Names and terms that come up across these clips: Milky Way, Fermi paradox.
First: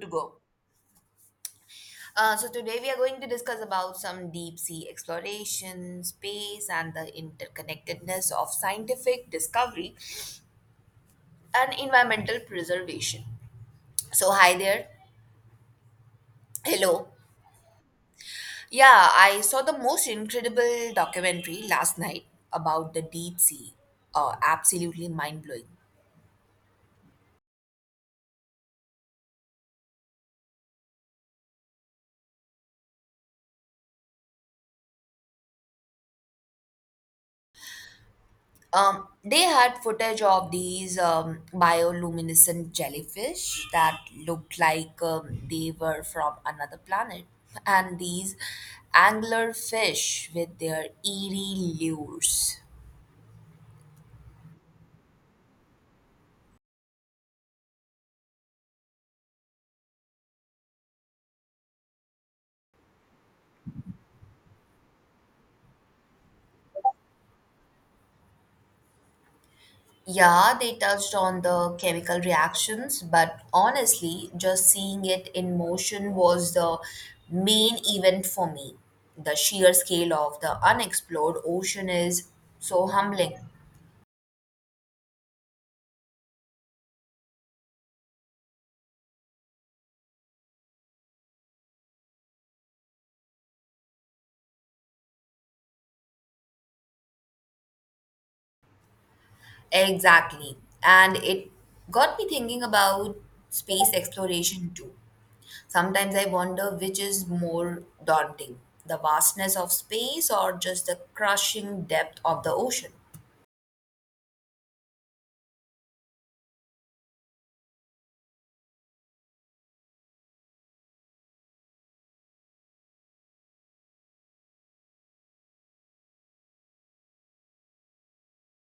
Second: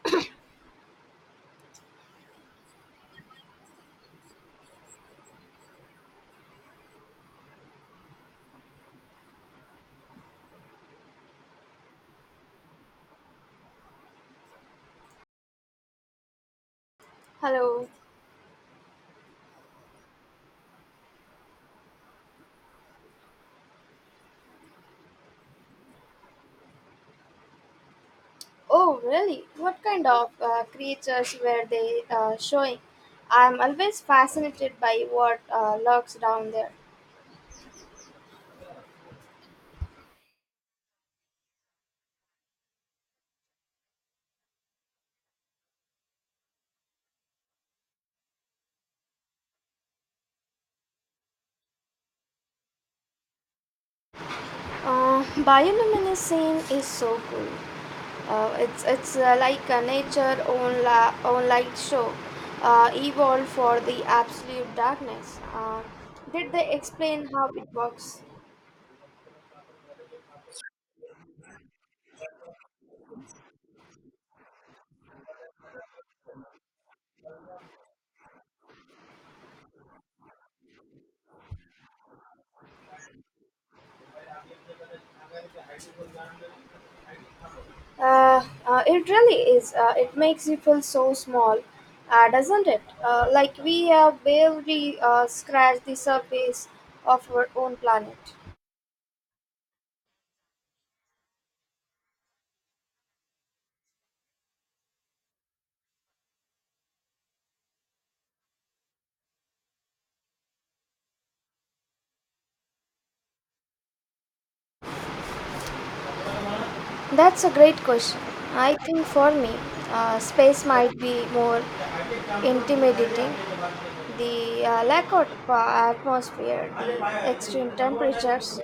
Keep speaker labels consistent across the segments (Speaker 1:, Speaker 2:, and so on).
Speaker 1: To go. So today we are going to discuss about some deep sea exploration, space, and the interconnectedness of scientific discovery and environmental preservation. So hi there. Hello.
Speaker 2: Hello.
Speaker 1: Yeah, I saw the most incredible documentary last night about the deep sea. Absolutely mind blowing.
Speaker 2: Oh, really? What kind of creatures were they showing? I'm always fascinated by what lurks down there.
Speaker 1: They had footage of these bioluminescent jellyfish that looked like they were from another planet, and these anglerfish with their eerie lures.
Speaker 2: Bioluminescence is so cool. It's like a own light show, evolved for the absolute darkness. Did they explain how it works?
Speaker 1: Yeah, they touched on the chemical reactions, but honestly, just seeing it in motion was the main event for me. The sheer scale of the unexplored ocean is so humbling.
Speaker 2: It really is. It makes you feel so small, doesn't it? Like we have barely scratched the surface of our own planet.
Speaker 1: Exactly. And it got me thinking about space exploration too. Sometimes I wonder which is more daunting, the vastness of space or just the crushing depth of the ocean.
Speaker 2: That's a great question. I think for me, space might be more intimidating. The lack of atmosphere, the extreme temperatures,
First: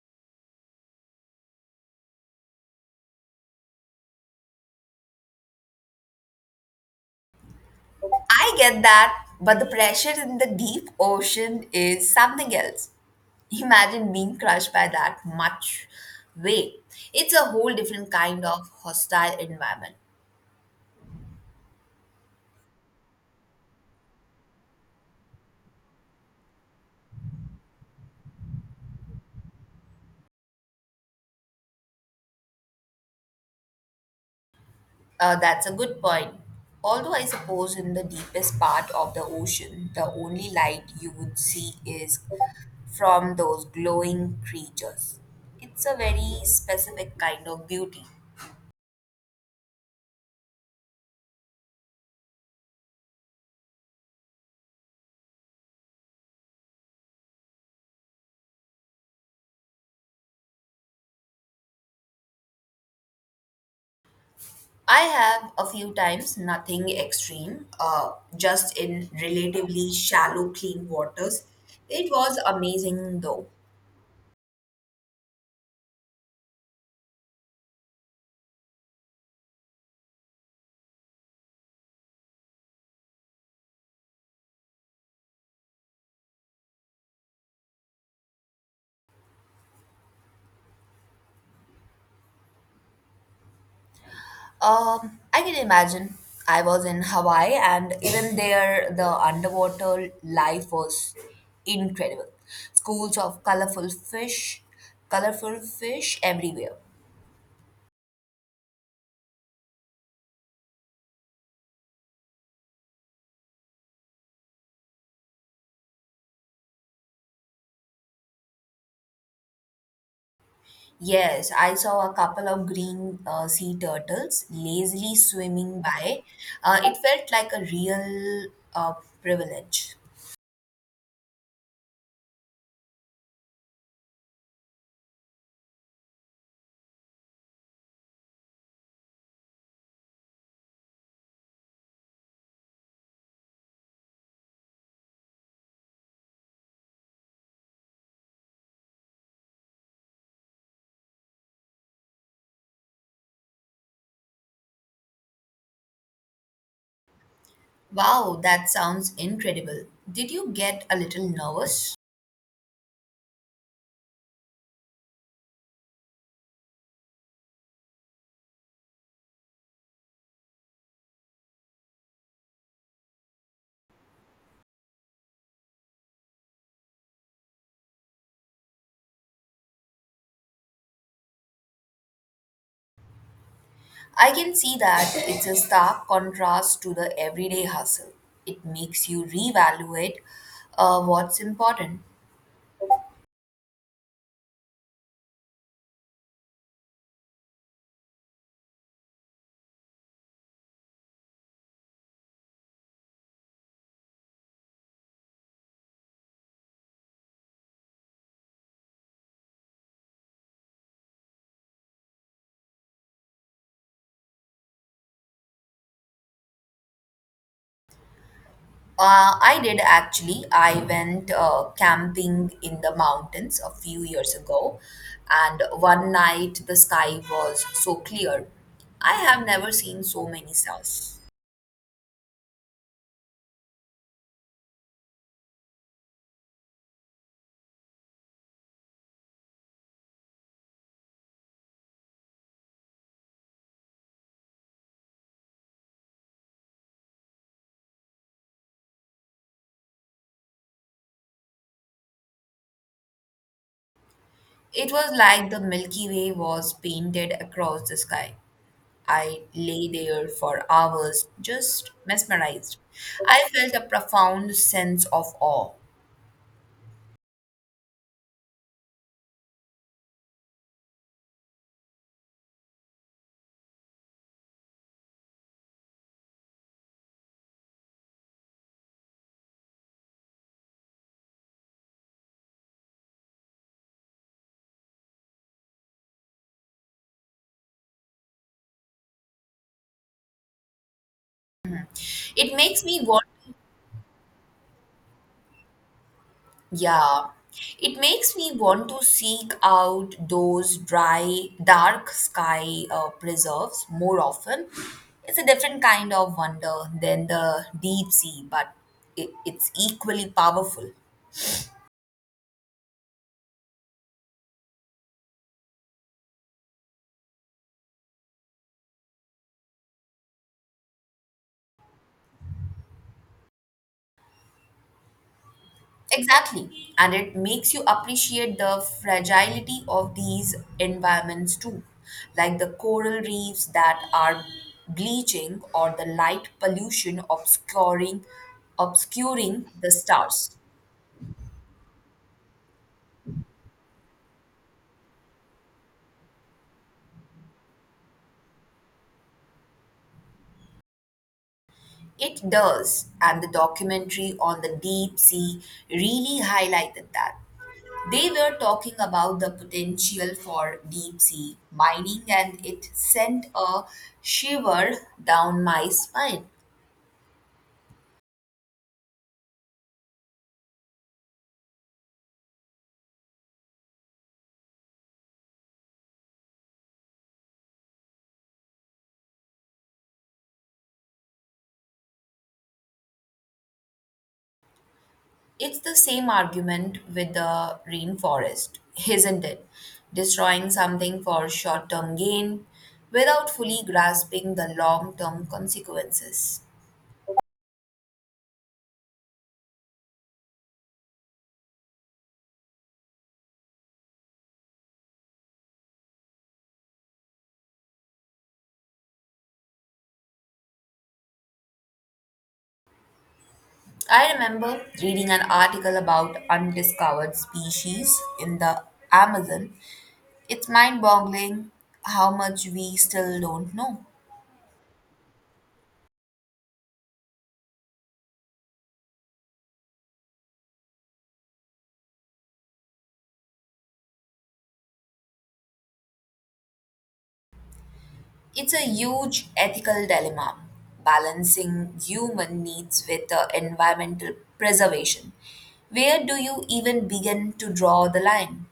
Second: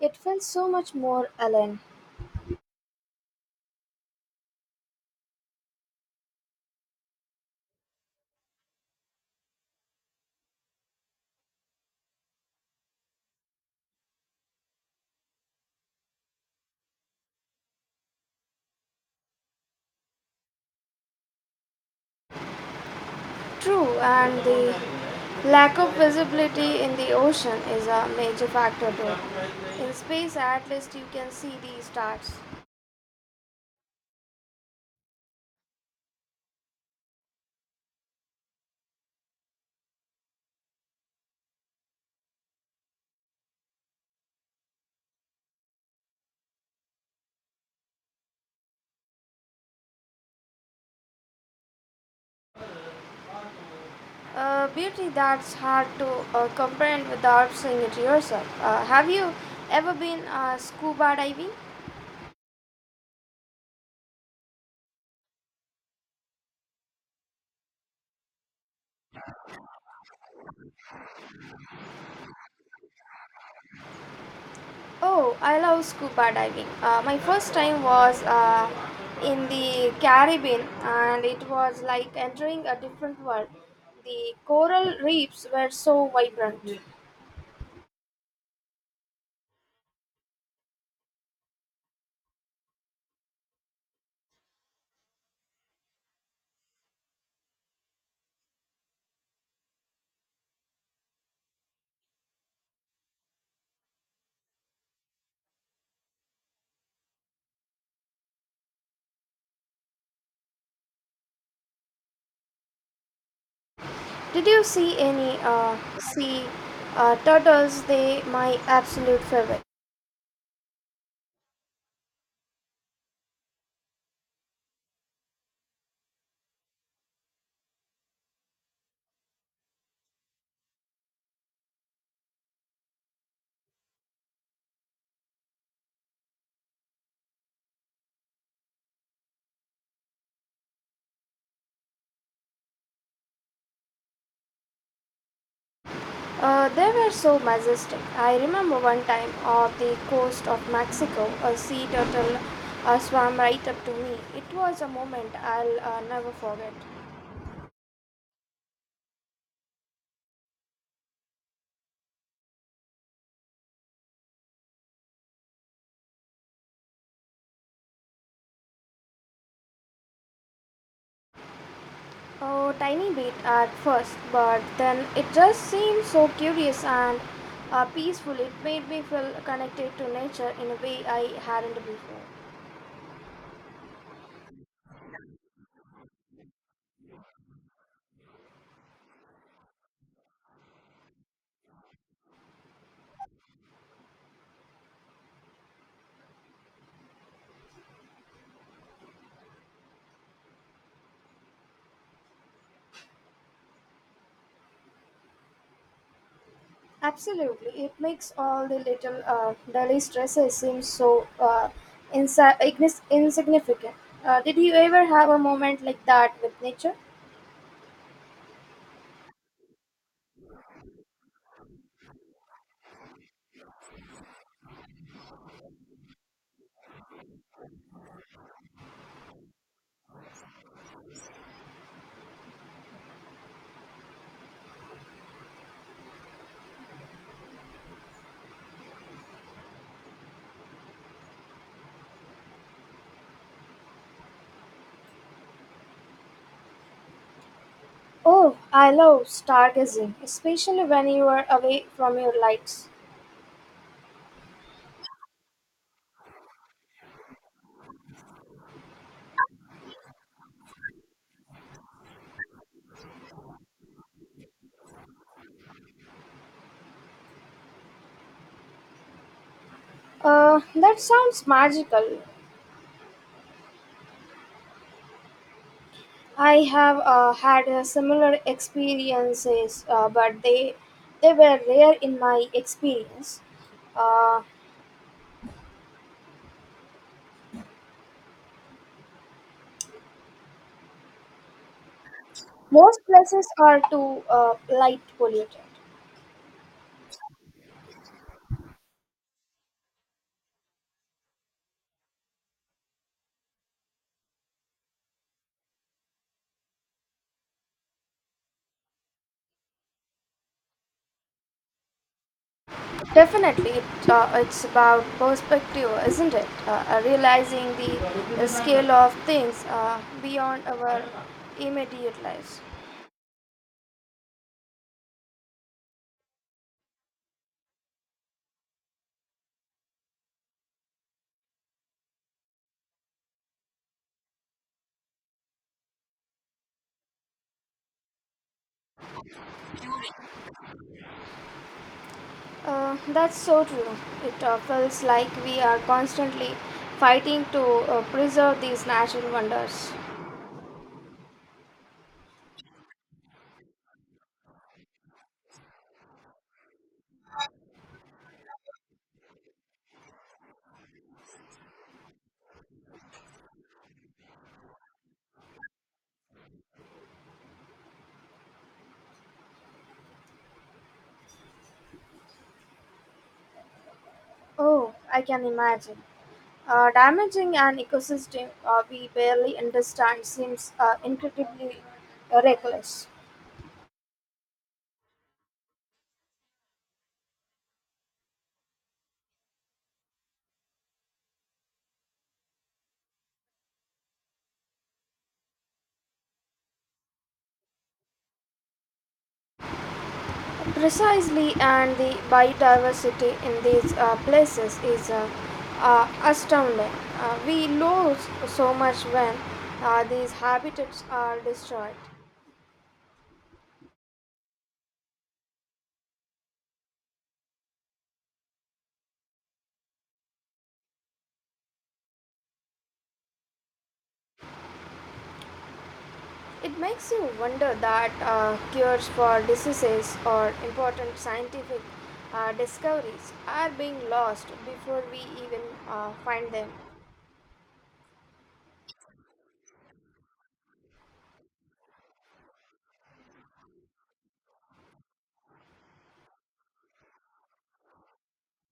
Speaker 2: it feels so much more alien.
Speaker 1: I get that, but the pressure in the deep ocean is something else. Imagine being crushed by that much weight. It's a whole different kind of hostile environment.
Speaker 2: True, and the lack of visibility in the ocean is a major factor too. In space, at least you can see the stars.
Speaker 1: That's a good point. Although I suppose in the deepest part of the ocean, the only light you would see is from those glowing creatures. It's a very specific kind of beauty.
Speaker 2: A beauty that's hard to comprehend without seeing it yourself. Have you ever been scuba diving?
Speaker 1: I have a few times, nothing extreme, just in relatively shallow, clean waters. It was amazing though.
Speaker 2: Oh, I love scuba diving. My first time was in the Caribbean, and it was like entering a different world. The coral reefs were so vibrant.
Speaker 1: I can imagine. I was in Hawaii, and even there, the underwater life was incredible. Schools of colorful fish everywhere.
Speaker 2: Did you see any sea turtles? They my absolute favorite.
Speaker 1: Yes, I saw a couple of green sea turtles lazily swimming by. It felt like a real uh, privilege.
Speaker 2: They were so majestic. I remember one time off the coast of Mexico, a sea turtle swam right up to me. It was a moment I'll never forget.
Speaker 1: Wow, that sounds incredible. Did you get a little nervous?
Speaker 2: A tiny bit at first, but then it just seemed so curious and peaceful. It made me feel connected to nature in a way I hadn't before.
Speaker 1: I can see that. It's a stark contrast to the everyday hustle. It makes you reevaluate what's important.
Speaker 2: Absolutely, it makes all the little daily stresses seem so insignificant. Did you ever have a moment like that with nature?
Speaker 1: I did actually. I went camping in the mountains a few years ago, and one night the sky was so clear. I have never seen so many stars.
Speaker 2: Oh, I love stargazing, especially when you are away from your lights.
Speaker 1: It was like the Milky Way was painted across the sky. I lay there for hours, just mesmerized. I felt a profound sense of awe.
Speaker 2: That sounds magical. I have had similar experiences, but they were rare in my experience. Uh,
Speaker 1: It makes me
Speaker 2: Most
Speaker 1: want,
Speaker 2: places are too light polluted.
Speaker 1: yeah, it makes me want to seek out those dry, dark sky preserves more often. It's a different kind of wonder than the deep sea, but it's equally powerful.
Speaker 2: Definitely, it, it's about perspective, isn't it? Realizing the scale of things beyond our immediate lives.
Speaker 1: Exactly. And it makes you appreciate the fragility of these environments too, like the coral reefs that are bleaching, or the light pollution obscuring the stars.
Speaker 2: That's so true. It feels like we are constantly fighting to preserve these natural wonders.
Speaker 1: It does, and the documentary on the deep sea really highlighted that. They were talking about the potential for deep sea mining, and it sent a shiver down my spine.
Speaker 2: Oh, I can imagine. Damaging an ecosystem we barely understand seems incredibly reckless.
Speaker 1: It's the same argument with the rainforest, isn't it? Destroying something for short term gain without fully grasping the long term consequences.
Speaker 2: Precisely, and the biodiversity in these places is astounding. We lose so much when these habitats are destroyed.
Speaker 1: I remember reading an article about undiscovered species in the Amazon. It's mind boggling how much we still don't know.
Speaker 2: It makes you wonder that cures for diseases or important scientific discoveries are being lost before we even find them.
Speaker 1: It's a huge ethical dilemma, balancing human needs with environmental preservation. Where do you even begin to draw the line?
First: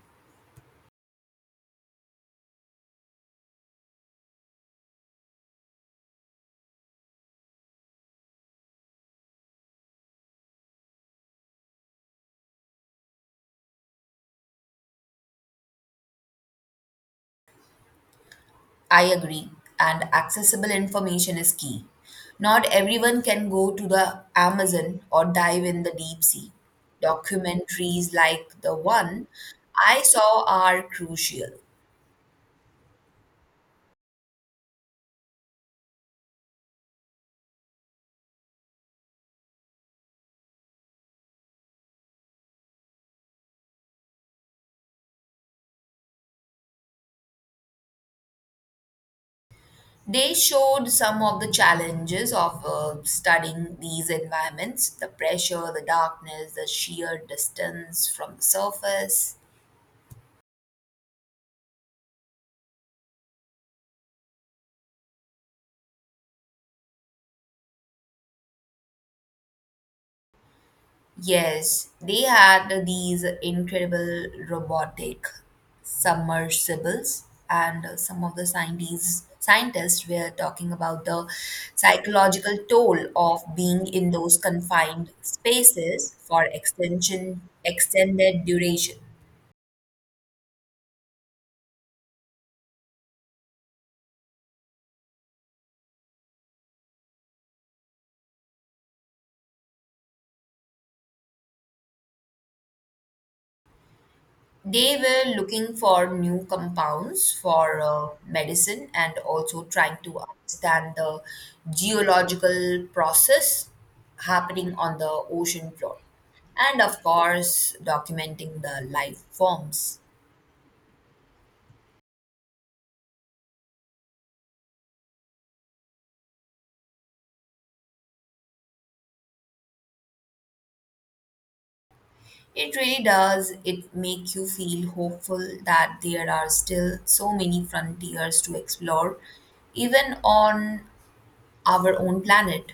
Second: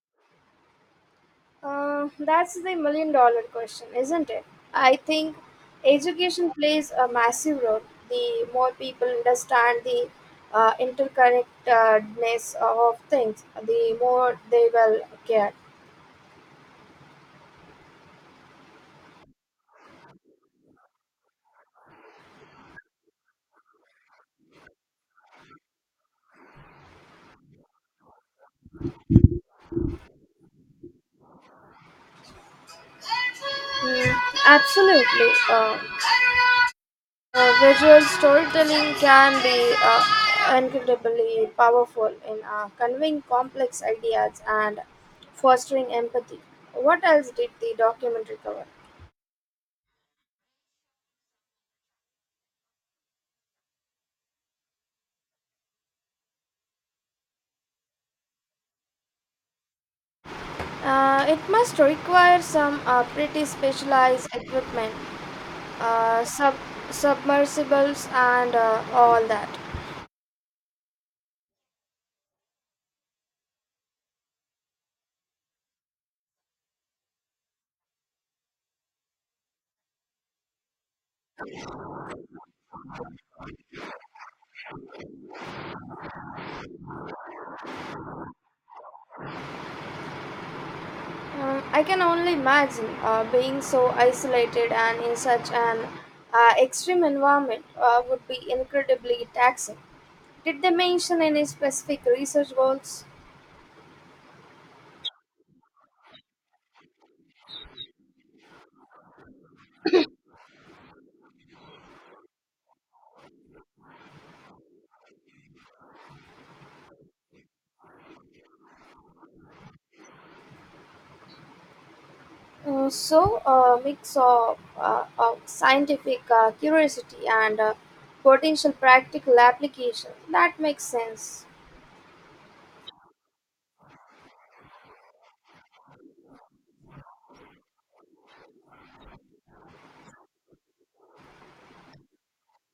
Speaker 2: That's the million dollar question, isn't it? I think education plays a massive role. The more people understand the interconnectedness of things, the more they will care.
Speaker 1: I agree, and accessible information is key. Not everyone can go to the Amazon or dive in the deep sea. Documentaries like the one I saw are crucial.
Speaker 2: Mm, absolutely. Visual storytelling can be incredibly powerful in conveying complex ideas and fostering empathy. What else did the documentary cover?
Speaker 1: They showed some of the challenges of studying these environments, the pressure, the darkness, the sheer distance from the surface.
Speaker 2: It must require some pretty specialized equipment, uh, sub- submersibles, and all that.
Speaker 1: Yes, they had these incredible robotic submersibles, and some of the scientists were talking about the psychological toll of being in those confined spaces for extension extended duration.
Speaker 2: I can only imagine being so isolated and in such an extreme environment would be incredibly taxing. Did they mention any specific research goals?
Speaker 1: They were looking for new compounds for medicine, and also trying to understand the geological process happening on the ocean floor. And of course, documenting the life forms.
Speaker 2: So, a mix of scientific curiosity and potential practical application. That makes sense.
Speaker 1: It really does. It make you feel hopeful that there are still so many frontiers to explore, even on our own planet.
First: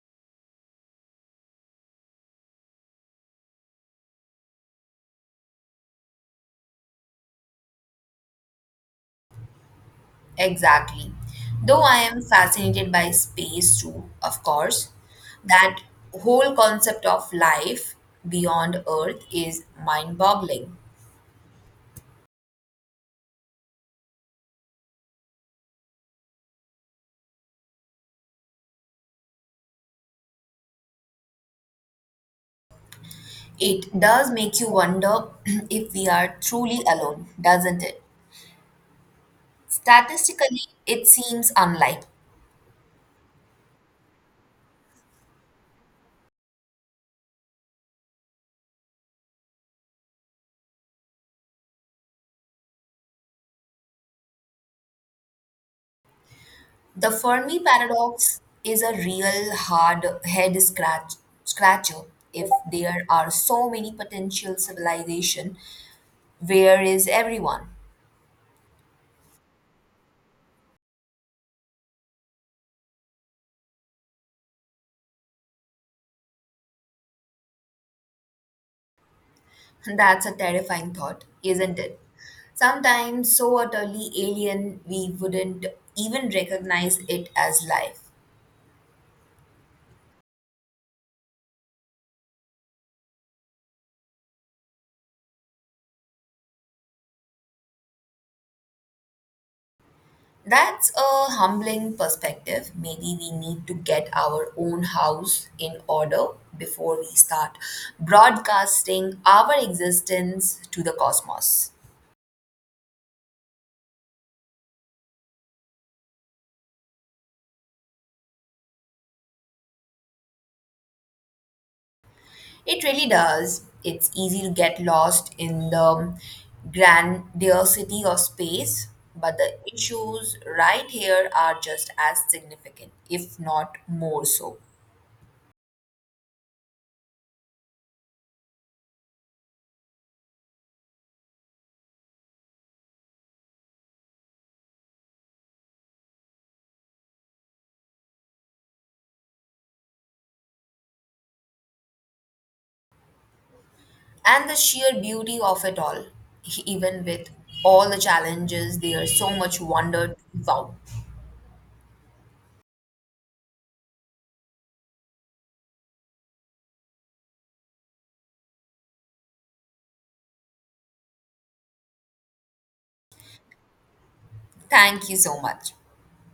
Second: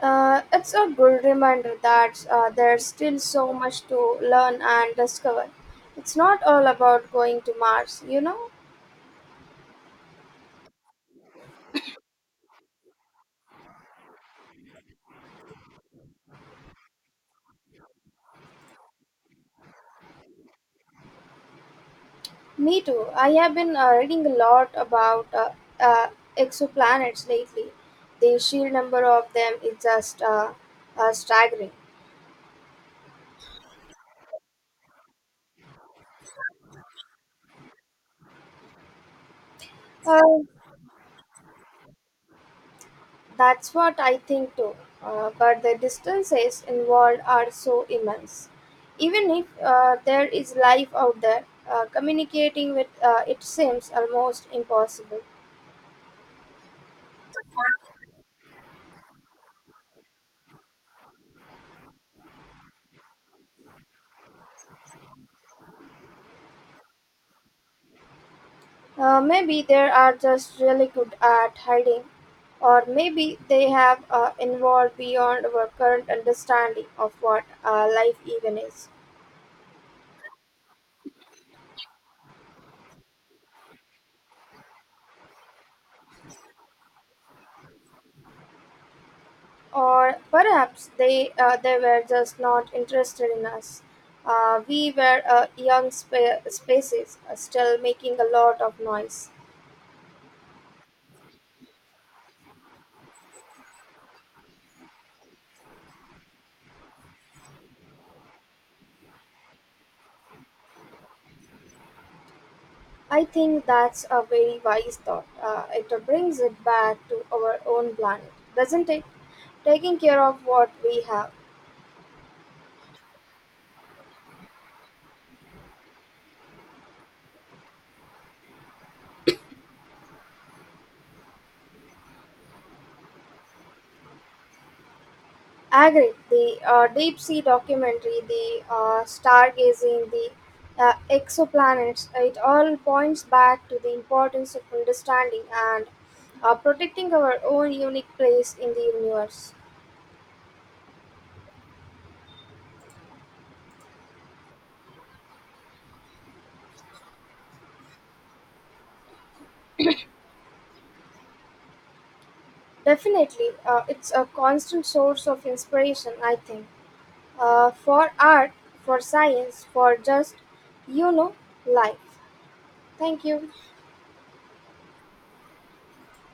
Speaker 2: It's a good reminder that there's still so much to learn and discover. It's not all about going to Mars, you know?
Speaker 1: Exactly. Though I am fascinated by space too, of course, that whole concept of life beyond Earth is mind boggling.
Speaker 2: Me too. I have been reading a lot about uh, exoplanets lately. The sheer number of them is just staggering.
Speaker 1: It does make you wonder if we are truly alone, doesn't it?
Speaker 2: Uh,
Speaker 1: Statistically, it seems unlikely.
Speaker 2: That's what I think too. But the distances involved are so immense. Even if there is life out there, communicating with it seems almost impossible.
Speaker 1: The Fermi paradox is a real hard head scratch scratcher. If there are so many potential civilization, where is everyone?
Speaker 2: Maybe they are just really good at hiding, or maybe they have evolved beyond our current understanding of what life even is.
Speaker 1: That's a terrifying thought, isn't it? Sometimes so utterly alien we wouldn't even recognize it as life.
Speaker 2: Or perhaps they were just not interested in us. We were a young species, still making a lot of noise.
Speaker 1: That's a humbling perspective. Maybe we need to get our own house in order before we start broadcasting our existence to the cosmos.
Speaker 2: I think that's a very wise thought. It brings it back to our own planet, doesn't it? Taking care of what we have.
Speaker 1: It really does. It's easy to get lost in the grandiosity of space, but the issues right here are just as significant, if not more so.
Speaker 2: Agree. The deep sea documentary, the stargazing, the exoplanets, it all points back to the importance of understanding and protecting our own unique place in the universe.
Speaker 1: And the sheer beauty of it all, even with all the challenges, there's so much wonder to be found.
Speaker 2: Definitely, it's a constant source of inspiration, I think, for art, for science, for just, you know, life. Thank you.
Speaker 1: Thank you so much.